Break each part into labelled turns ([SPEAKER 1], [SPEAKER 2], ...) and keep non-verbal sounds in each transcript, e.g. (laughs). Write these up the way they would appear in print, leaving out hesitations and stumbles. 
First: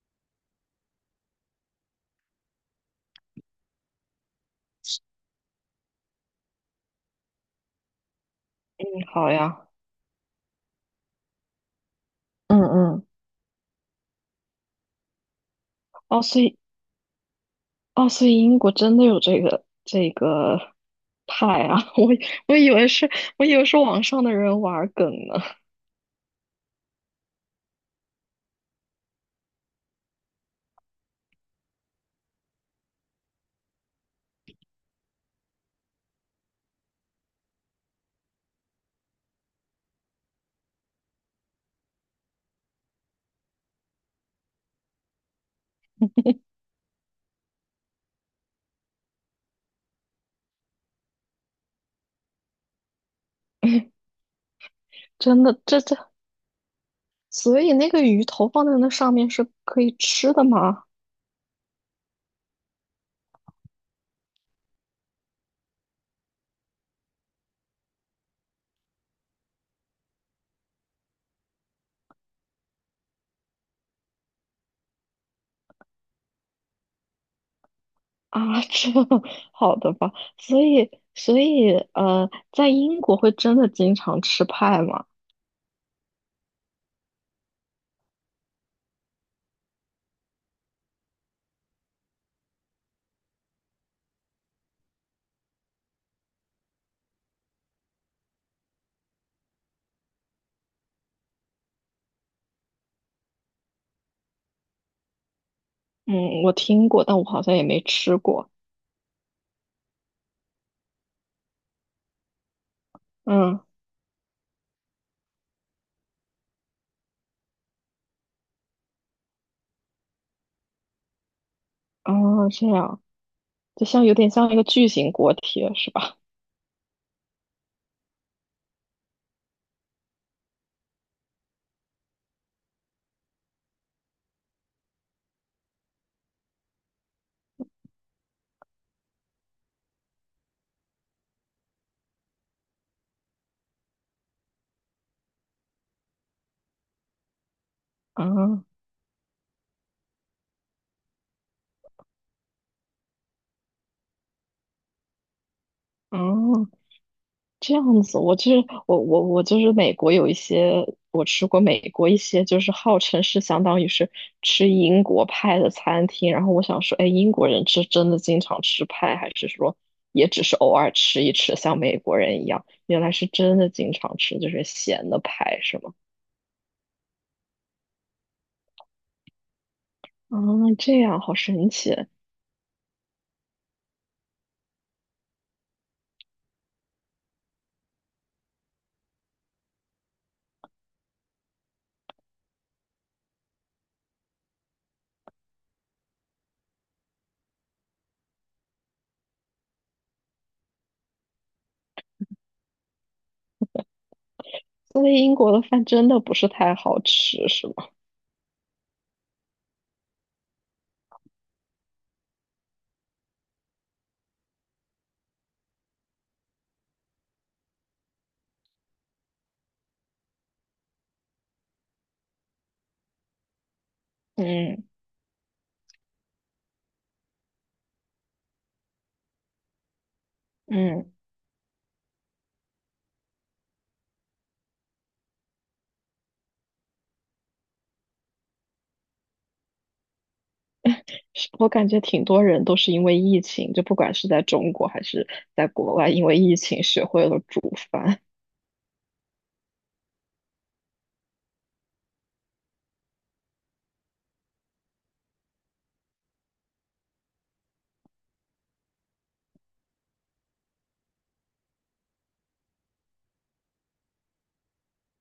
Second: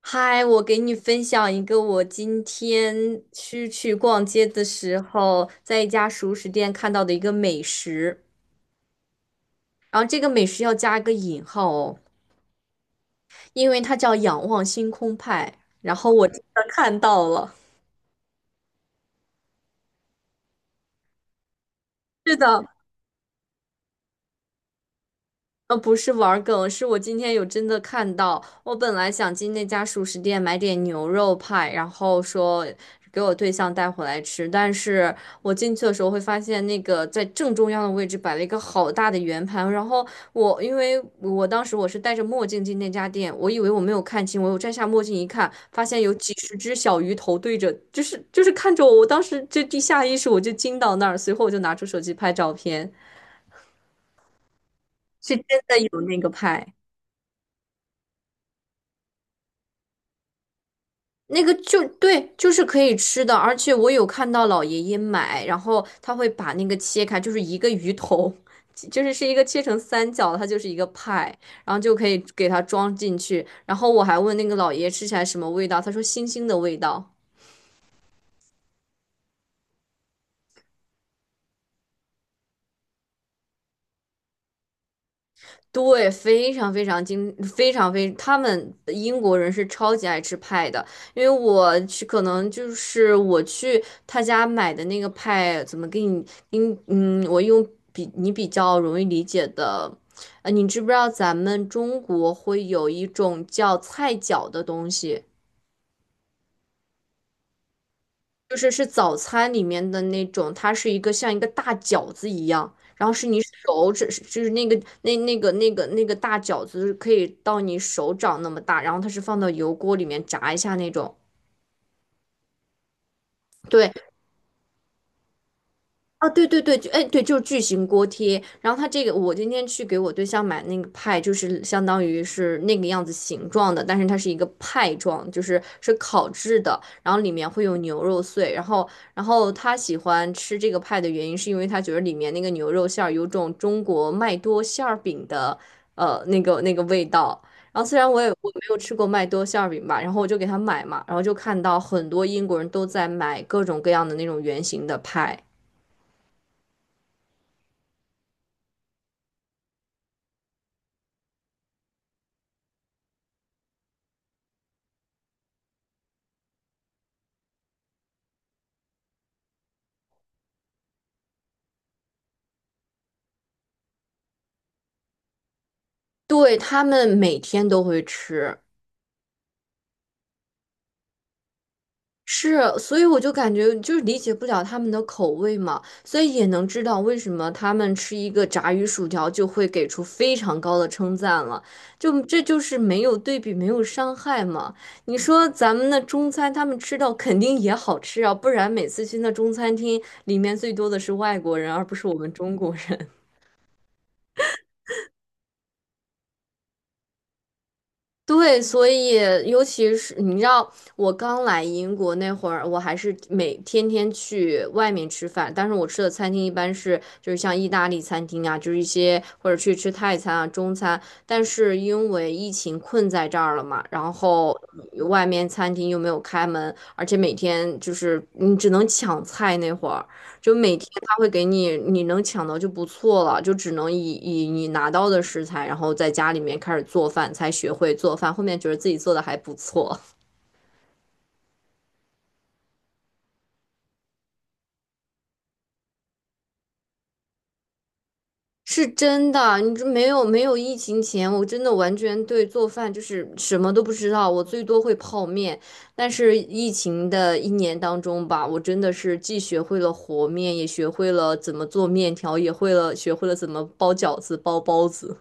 [SPEAKER 1] 嗨，我给你分享一个我今天去逛街的时候，在一家熟食店看到的一个美食，
[SPEAKER 2] 嗯好呀。
[SPEAKER 1] 然后这个美食要加一个引号哦，
[SPEAKER 2] 嗯嗯，
[SPEAKER 1] 因为它叫仰望星空派，然后
[SPEAKER 2] 哦，
[SPEAKER 1] 我真
[SPEAKER 2] 所以
[SPEAKER 1] 的看到了。
[SPEAKER 2] 哦，所以英国真的有这个派啊！(laughs)
[SPEAKER 1] 是
[SPEAKER 2] 我
[SPEAKER 1] 的，
[SPEAKER 2] 以为是，我以为是网上的人玩梗呢。
[SPEAKER 1] 不是玩儿梗，是我今天有真的看到。我本来想进那家熟食店买点牛肉派，然后说给我对象带回来吃，但是我进去的时候会发现那个在正中央的位置摆了一个好大的圆盘，然后我因为我当时我是戴着墨镜进那家店，我以为我没有看清，我又摘下墨镜一看，发现有几十只小鱼头对着，就是看着我，我当时就地下意识我就惊到那儿，随后我就拿出手机拍照片，
[SPEAKER 2] (laughs)
[SPEAKER 1] 是
[SPEAKER 2] 真
[SPEAKER 1] 真
[SPEAKER 2] 的，
[SPEAKER 1] 的有那个派。
[SPEAKER 2] 所以那个鱼头放在那上面是可以吃的吗？
[SPEAKER 1] 那个就对，就是可以吃的，而且我有看到老爷爷买，然后他会把那个切开，就是一个鱼头，(laughs) 就是是一个切成三角，它就是一个派，然后就可以给它装进去。然后我还问那个老爷爷吃起来什么味道，他说腥腥的味道。
[SPEAKER 2] (laughs) 啊，这 (laughs) 好的吧。所以,在英国会真的经常吃派吗？
[SPEAKER 1] 对，非常非常精，非常非，他们英国人是超级爱吃派的，因为我去，可能就是我去他家买的那个派，怎么给你，给你嗯，我用比你比较容易理解的，你知不知道咱们中国会有一种叫菜饺的东西？
[SPEAKER 2] 嗯，我听过，但我好像也没吃过。
[SPEAKER 1] 就是是早餐里面的那种，它是一个像一个大饺子一样，然后是你
[SPEAKER 2] 嗯，
[SPEAKER 1] 手指，就是那个大饺子可以到你手掌那么大，然后它是放到油锅里面炸一下那种。
[SPEAKER 2] 哦，这样，就
[SPEAKER 1] 对，
[SPEAKER 2] 像有点像一个巨型锅贴是吧？
[SPEAKER 1] 啊，对对对，就哎对，就是巨型锅贴。然后它这个，我今天去给我对象买那个派，就是相当于是那个样子形状的，但是它是一个派状，就是是烤制的，然后里面会有牛肉碎。然后他喜欢吃这个派的原因，是因为他觉得里面那个牛肉馅儿有种中国麦多馅儿饼的味道。然后虽然我没
[SPEAKER 2] 啊
[SPEAKER 1] 有吃过麦多馅儿饼吧，然后我就给他买嘛，然后就看到很多英国人都在买各种各样的那种圆形的派。
[SPEAKER 2] 嗯，这样子，我就是美国有一些，我吃过美国一些就是号称是相当于是吃英国派的餐厅，然后我想说，哎，英国人是真的经常吃派，还是说也只是偶尔吃一吃，像美国人一样？原来是真的经常吃，就是咸的派，是吗？
[SPEAKER 1] 对，他们每天都会吃，
[SPEAKER 2] 啊，这样好神奇，
[SPEAKER 1] 是，所以我就感觉就是理解不了他们的口味嘛，所以也能知道为什么他们吃一个炸鱼薯条就会给出非常高的称赞了，就这就是没有对比，没有伤害嘛。你说咱们的中餐，他们吃到肯定也好吃啊，不然每次去那中餐厅里面最多的是外国人，而不是我们中国人。
[SPEAKER 2] 所以英国的饭真的不是太好吃，是吗？
[SPEAKER 1] 对，所以尤其是你知道，我刚来英国那会儿，我还是每天去外面吃饭，但是我吃的餐厅一般是就是像意大利餐厅啊，就是一些或者去吃泰餐啊、中餐。但是因为疫情困在这儿了嘛，然后
[SPEAKER 2] 嗯
[SPEAKER 1] 外面餐厅又没有开门，而且每天就是你只能抢菜那会儿。就每天
[SPEAKER 2] 嗯。
[SPEAKER 1] 他会给你，你能抢到就不错了，就只能以你拿到的食材，然后在家里面开始做饭，才学会做饭。后面觉得自己做的还不错，
[SPEAKER 2] 是我感觉挺多人都是因为疫情，就不管是在中国还是在国外，因为疫情学会了煮饭。
[SPEAKER 1] (laughs) 是真的。你这没有疫情前，我真的完全对做饭就是什么都不知道，我最多会泡面。但是疫情的一年当中吧，我真的是既学会了和面，也学会了怎么做面条，也会了学会了怎么包饺子、包包子。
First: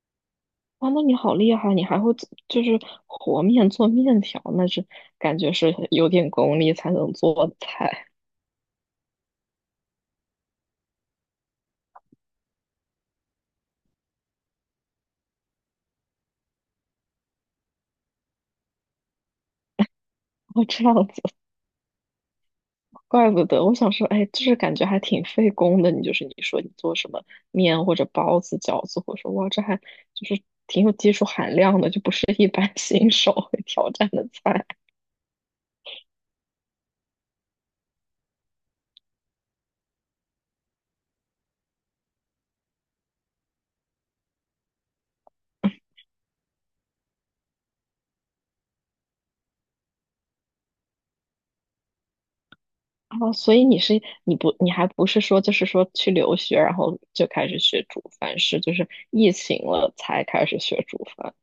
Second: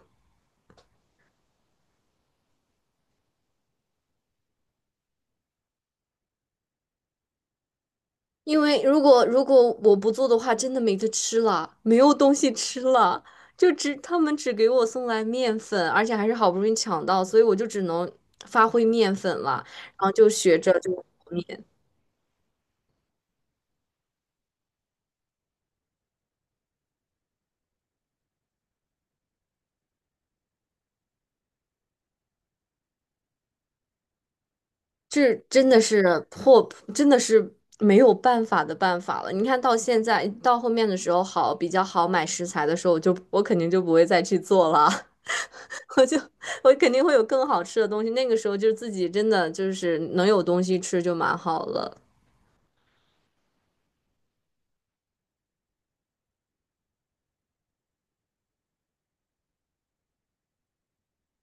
[SPEAKER 2] 哇，那你好厉害，你还会做就是和面做面条，那是感觉是有点功力才能做的菜。
[SPEAKER 1] 因为如果我不做的话，真的没得吃了，没有东西吃了，就只他们只给我送来面粉，而且还是好不容易抢到，所以我就只能发挥面粉了，然后就学
[SPEAKER 2] 哦，
[SPEAKER 1] 着
[SPEAKER 2] 这
[SPEAKER 1] 就
[SPEAKER 2] 样
[SPEAKER 1] 和
[SPEAKER 2] 子，
[SPEAKER 1] 面，
[SPEAKER 2] 怪不得我想说，哎，就是感觉还挺费工的。你就是你说你做什么面或者包子、饺子，我说哇，这还就是挺有技术含量的，就不是一般 (laughs) 新手会挑战的菜。
[SPEAKER 1] 这真的是破，真的是没有办法的办法了。你看到现在到后面的时候好比较好买食材的时候，我肯定就不会再去做了，(laughs) 我就我肯定会有更好吃的东西。那个时候就是自己真的就是能有东西吃就蛮好了。
[SPEAKER 2] 哦，所以你还不是说就是说去留学，然后就开始学煮饭，是就是疫情了才开始学煮饭。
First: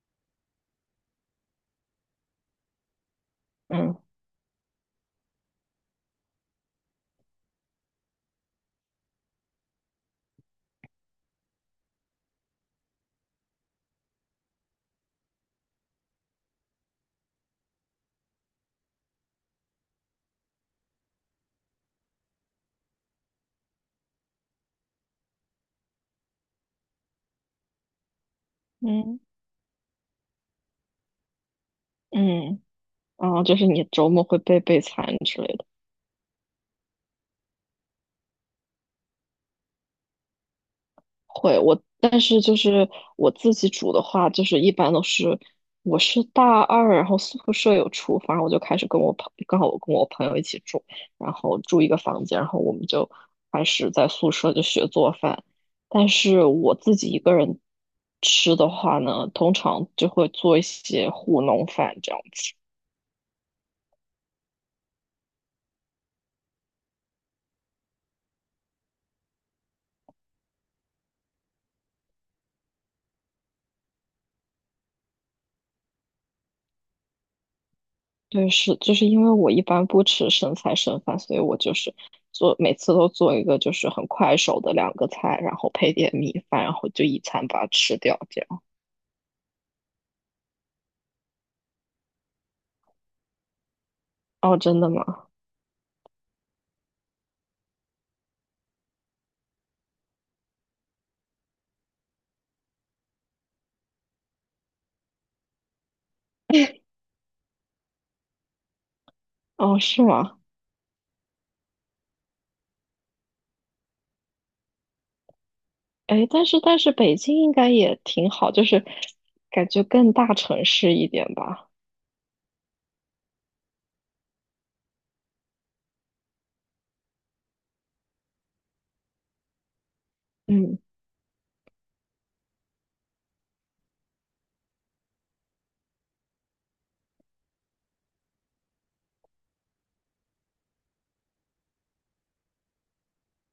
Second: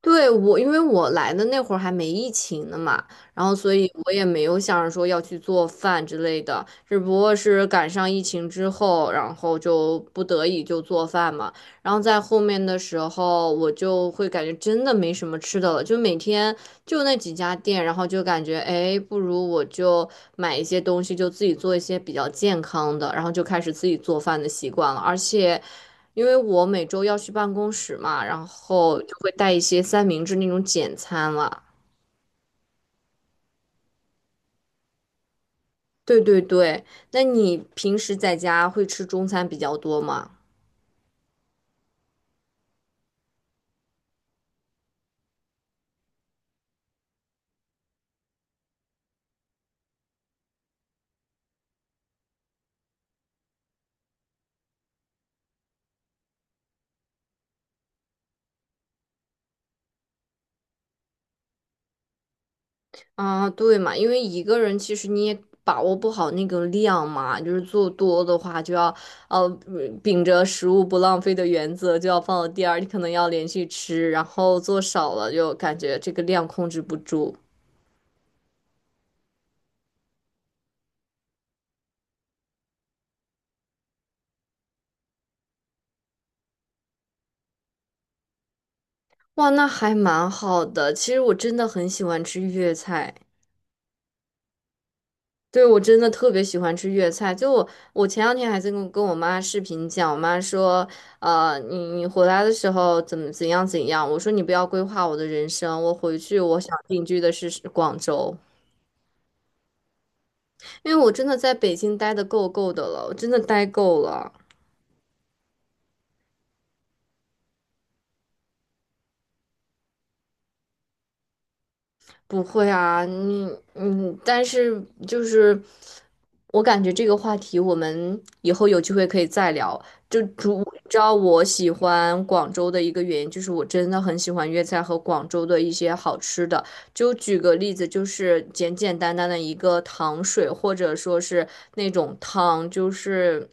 [SPEAKER 1] 对，我，因为我来的那会儿还没疫情呢嘛，然后所以
[SPEAKER 2] 嗯
[SPEAKER 1] 我也没有想着说要去做饭之类的，只不过是赶上疫情之后，然后就不得已就做饭嘛。然后在后面的时候，我就会感觉真的没什么吃的了，就每天就那几家店，然后就感觉，哎，不如我就买一些东西，就自己做一些比较健康的，然后就开始自己做饭的习惯了，而且。因为我每周要去办公室嘛，然后就
[SPEAKER 2] 嗯。
[SPEAKER 1] 会带一些三明治那种简餐了。
[SPEAKER 2] 嗯，哦，就是你周末会备餐之类的。
[SPEAKER 1] 对对对，那你平时在家会吃中餐比较多吗？
[SPEAKER 2] 会，我但是就是我自己煮的话，就是一般都是我是大二，然后宿舍有厨房，我就开始跟我朋，刚好我跟我朋友一起住，然后住一个房间，然后我们就开始在宿舍就学做饭。但是我自己一个人吃的话呢，通常就会做一些糊弄饭这样。
[SPEAKER 1] 啊，对嘛，因为一个人其实你也把握不好那个量嘛，就是做多的话就要呃秉着食物不浪费的原则就要放到第二，你可能要连续吃，然后做少了就感觉这个量控制不住。
[SPEAKER 2] 对，是，就是因为我一般不吃剩菜剩饭，所以我就是做每次都做一个就是很快手的两个菜，然后配点米饭，然后就一餐把它吃掉，这样。
[SPEAKER 1] 哇，那还蛮好的。其实我真的很喜欢吃粤菜。
[SPEAKER 2] 哦，真的吗？
[SPEAKER 1] 对，我真的特别喜欢吃粤菜。就我，我前两天还在跟我妈视频讲，我妈说，你回来的时候怎么怎样怎样？我说你不要规划我的人生，我回去我想定居的是广州，
[SPEAKER 2] 哦，是吗？
[SPEAKER 1] 因为我真的在北京待的够够的了，我真的待够了。
[SPEAKER 2] 哎，但是北京应该也挺好，就是感觉更大城市一点吧。
[SPEAKER 1] 不会啊，你嗯，但是就是我感觉这个话题我们以后有机会可以再聊。就主，
[SPEAKER 2] 嗯，
[SPEAKER 1] 你知道我喜欢广州的一个原因，就是我真的很喜欢粤菜和广州的一些好吃的。就举个例子，就是简简单单的一个糖水，或者说是那种汤，就是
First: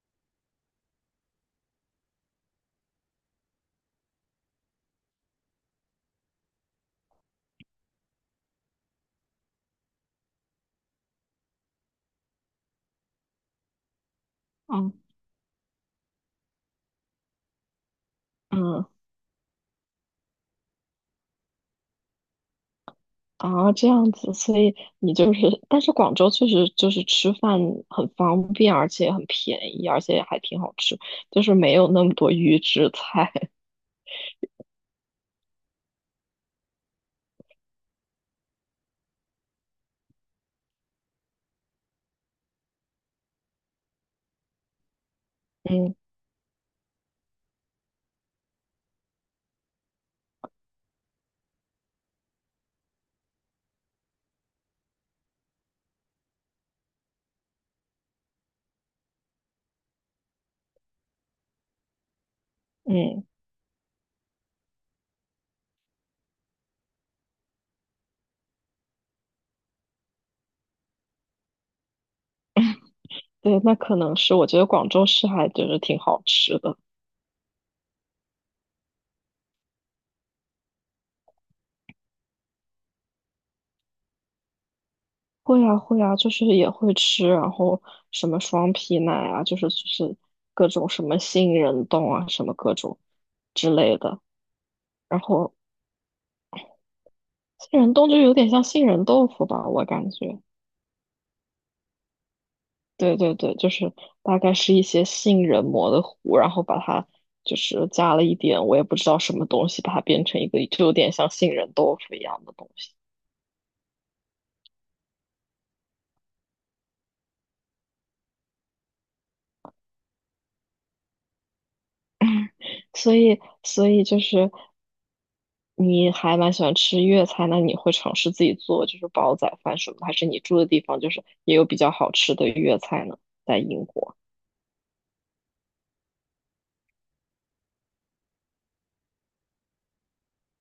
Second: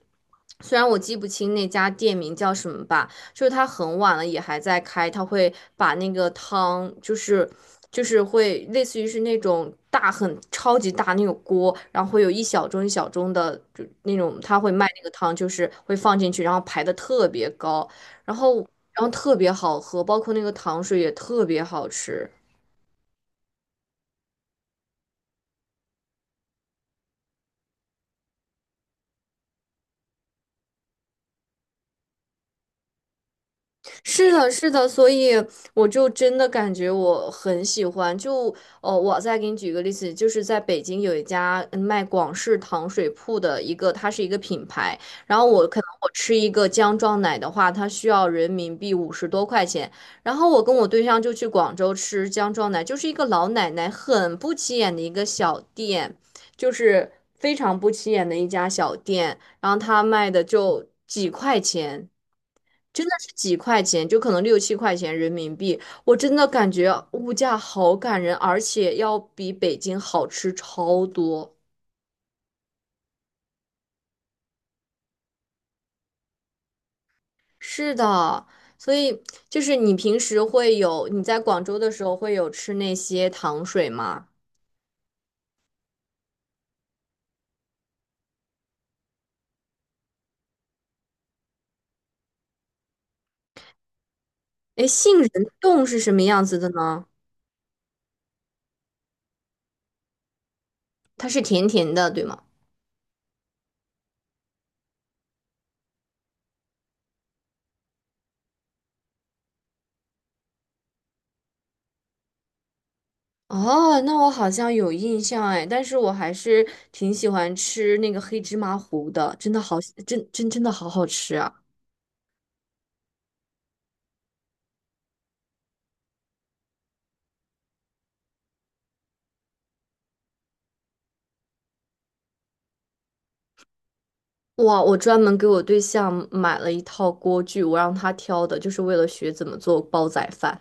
[SPEAKER 1] 虽然我记不清那家店名叫什么吧。就是它很晚了也还在开，它会把那个汤就是会类似于是那种大很超级大那种锅，然后会有一小盅一小盅的就那种，它会卖
[SPEAKER 2] 哦，
[SPEAKER 1] 那个汤，就是会放进去，然后排的特别高，然后
[SPEAKER 2] 嗯，
[SPEAKER 1] 特别好喝，包括那个糖水也特别好吃。
[SPEAKER 2] 啊，这样子，所以你就是，但是广州确实就是吃饭很方便，而且很便宜，而且还挺好吃，就是没有那么多预制菜。
[SPEAKER 1] 是的，是的，所以我就真的感觉我很喜欢。就哦，我再给你举个例子，就是在北京有一家嗯卖广式糖水铺的一个，它是一个品牌。然后我可能
[SPEAKER 2] 嗯
[SPEAKER 1] 我吃一个姜撞奶的话，它需要人民币50多块钱。然后我跟我对象就去广州吃姜撞奶，就是一个老奶奶很不起眼的一个小店，就是非常不起眼的一家小店。然后他卖的就几块钱。真的
[SPEAKER 2] 嗯，
[SPEAKER 1] 是几块钱，就可能六七块钱人民币，我真的感觉物价好感人，而且要比北京好吃超多。
[SPEAKER 2] 对，那可能是，我觉得广州市还就是挺好吃的。
[SPEAKER 1] 是的，所以就是你平时会有，你在广州的时候会有吃那些糖水吗？
[SPEAKER 2] 会啊会啊，就是也会吃，然后什么双皮奶啊，就是各种什么杏仁冻啊，什么各种之类的。
[SPEAKER 1] 哎，杏
[SPEAKER 2] 然
[SPEAKER 1] 仁
[SPEAKER 2] 后
[SPEAKER 1] 冻是什么样子的呢？
[SPEAKER 2] 杏仁冻就有点像杏仁豆腐吧，我感觉。
[SPEAKER 1] 它是甜甜的，对吗？
[SPEAKER 2] 对对对，就是大概是一些杏仁磨的糊，然后把它就是加了一点，我也不知道什么东西，把它变成一个就有点像杏仁豆腐一样的东西。
[SPEAKER 1] 哦，那我好像有印象哎，但是我还是挺喜欢吃那个黑芝麻糊的，真的好，真的好好吃啊。
[SPEAKER 2] 所以就是。你还蛮喜欢吃粤菜，那你会尝试自己做就是煲仔饭什么的，还是你住的地方就是也有比较好吃的粤菜呢？在英国，
[SPEAKER 1] 哇，我专门给我对象买了一套锅具，我让他挑的，就是为了学怎么做煲仔饭。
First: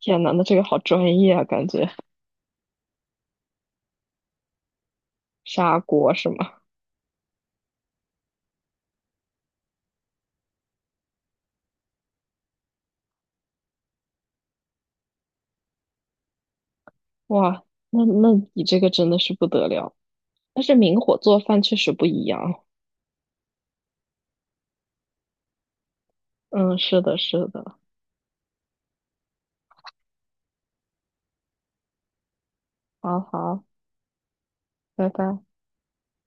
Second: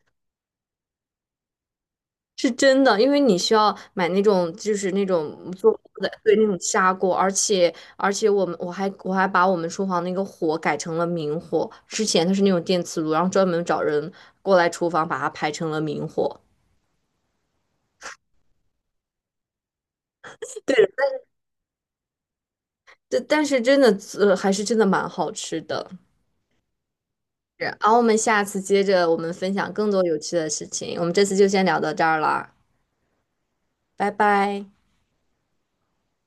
[SPEAKER 2] 天呐，那这个好专业啊，感觉
[SPEAKER 1] 是真的，因为你需要买那种，就是那种做
[SPEAKER 2] 砂
[SPEAKER 1] 煲仔，
[SPEAKER 2] 锅是
[SPEAKER 1] 对，那
[SPEAKER 2] 吗？
[SPEAKER 1] 种砂锅，而且我们我还把我们厨房那个火改成了明火，之前它是那种电磁炉，然后专门找人过来厨房把它排成了明火。
[SPEAKER 2] 哇，那你这个真的是不得了，但是
[SPEAKER 1] 对，
[SPEAKER 2] 明火做饭确实不一样。
[SPEAKER 1] 但是真的，还是真的蛮好吃的。
[SPEAKER 2] 嗯，是的，是
[SPEAKER 1] 是，
[SPEAKER 2] 的，
[SPEAKER 1] 然后我们下次接着我们分享更多有趣的事情，我们这次就先聊到这儿了。
[SPEAKER 2] 好好，
[SPEAKER 1] 拜拜。
[SPEAKER 2] 拜拜。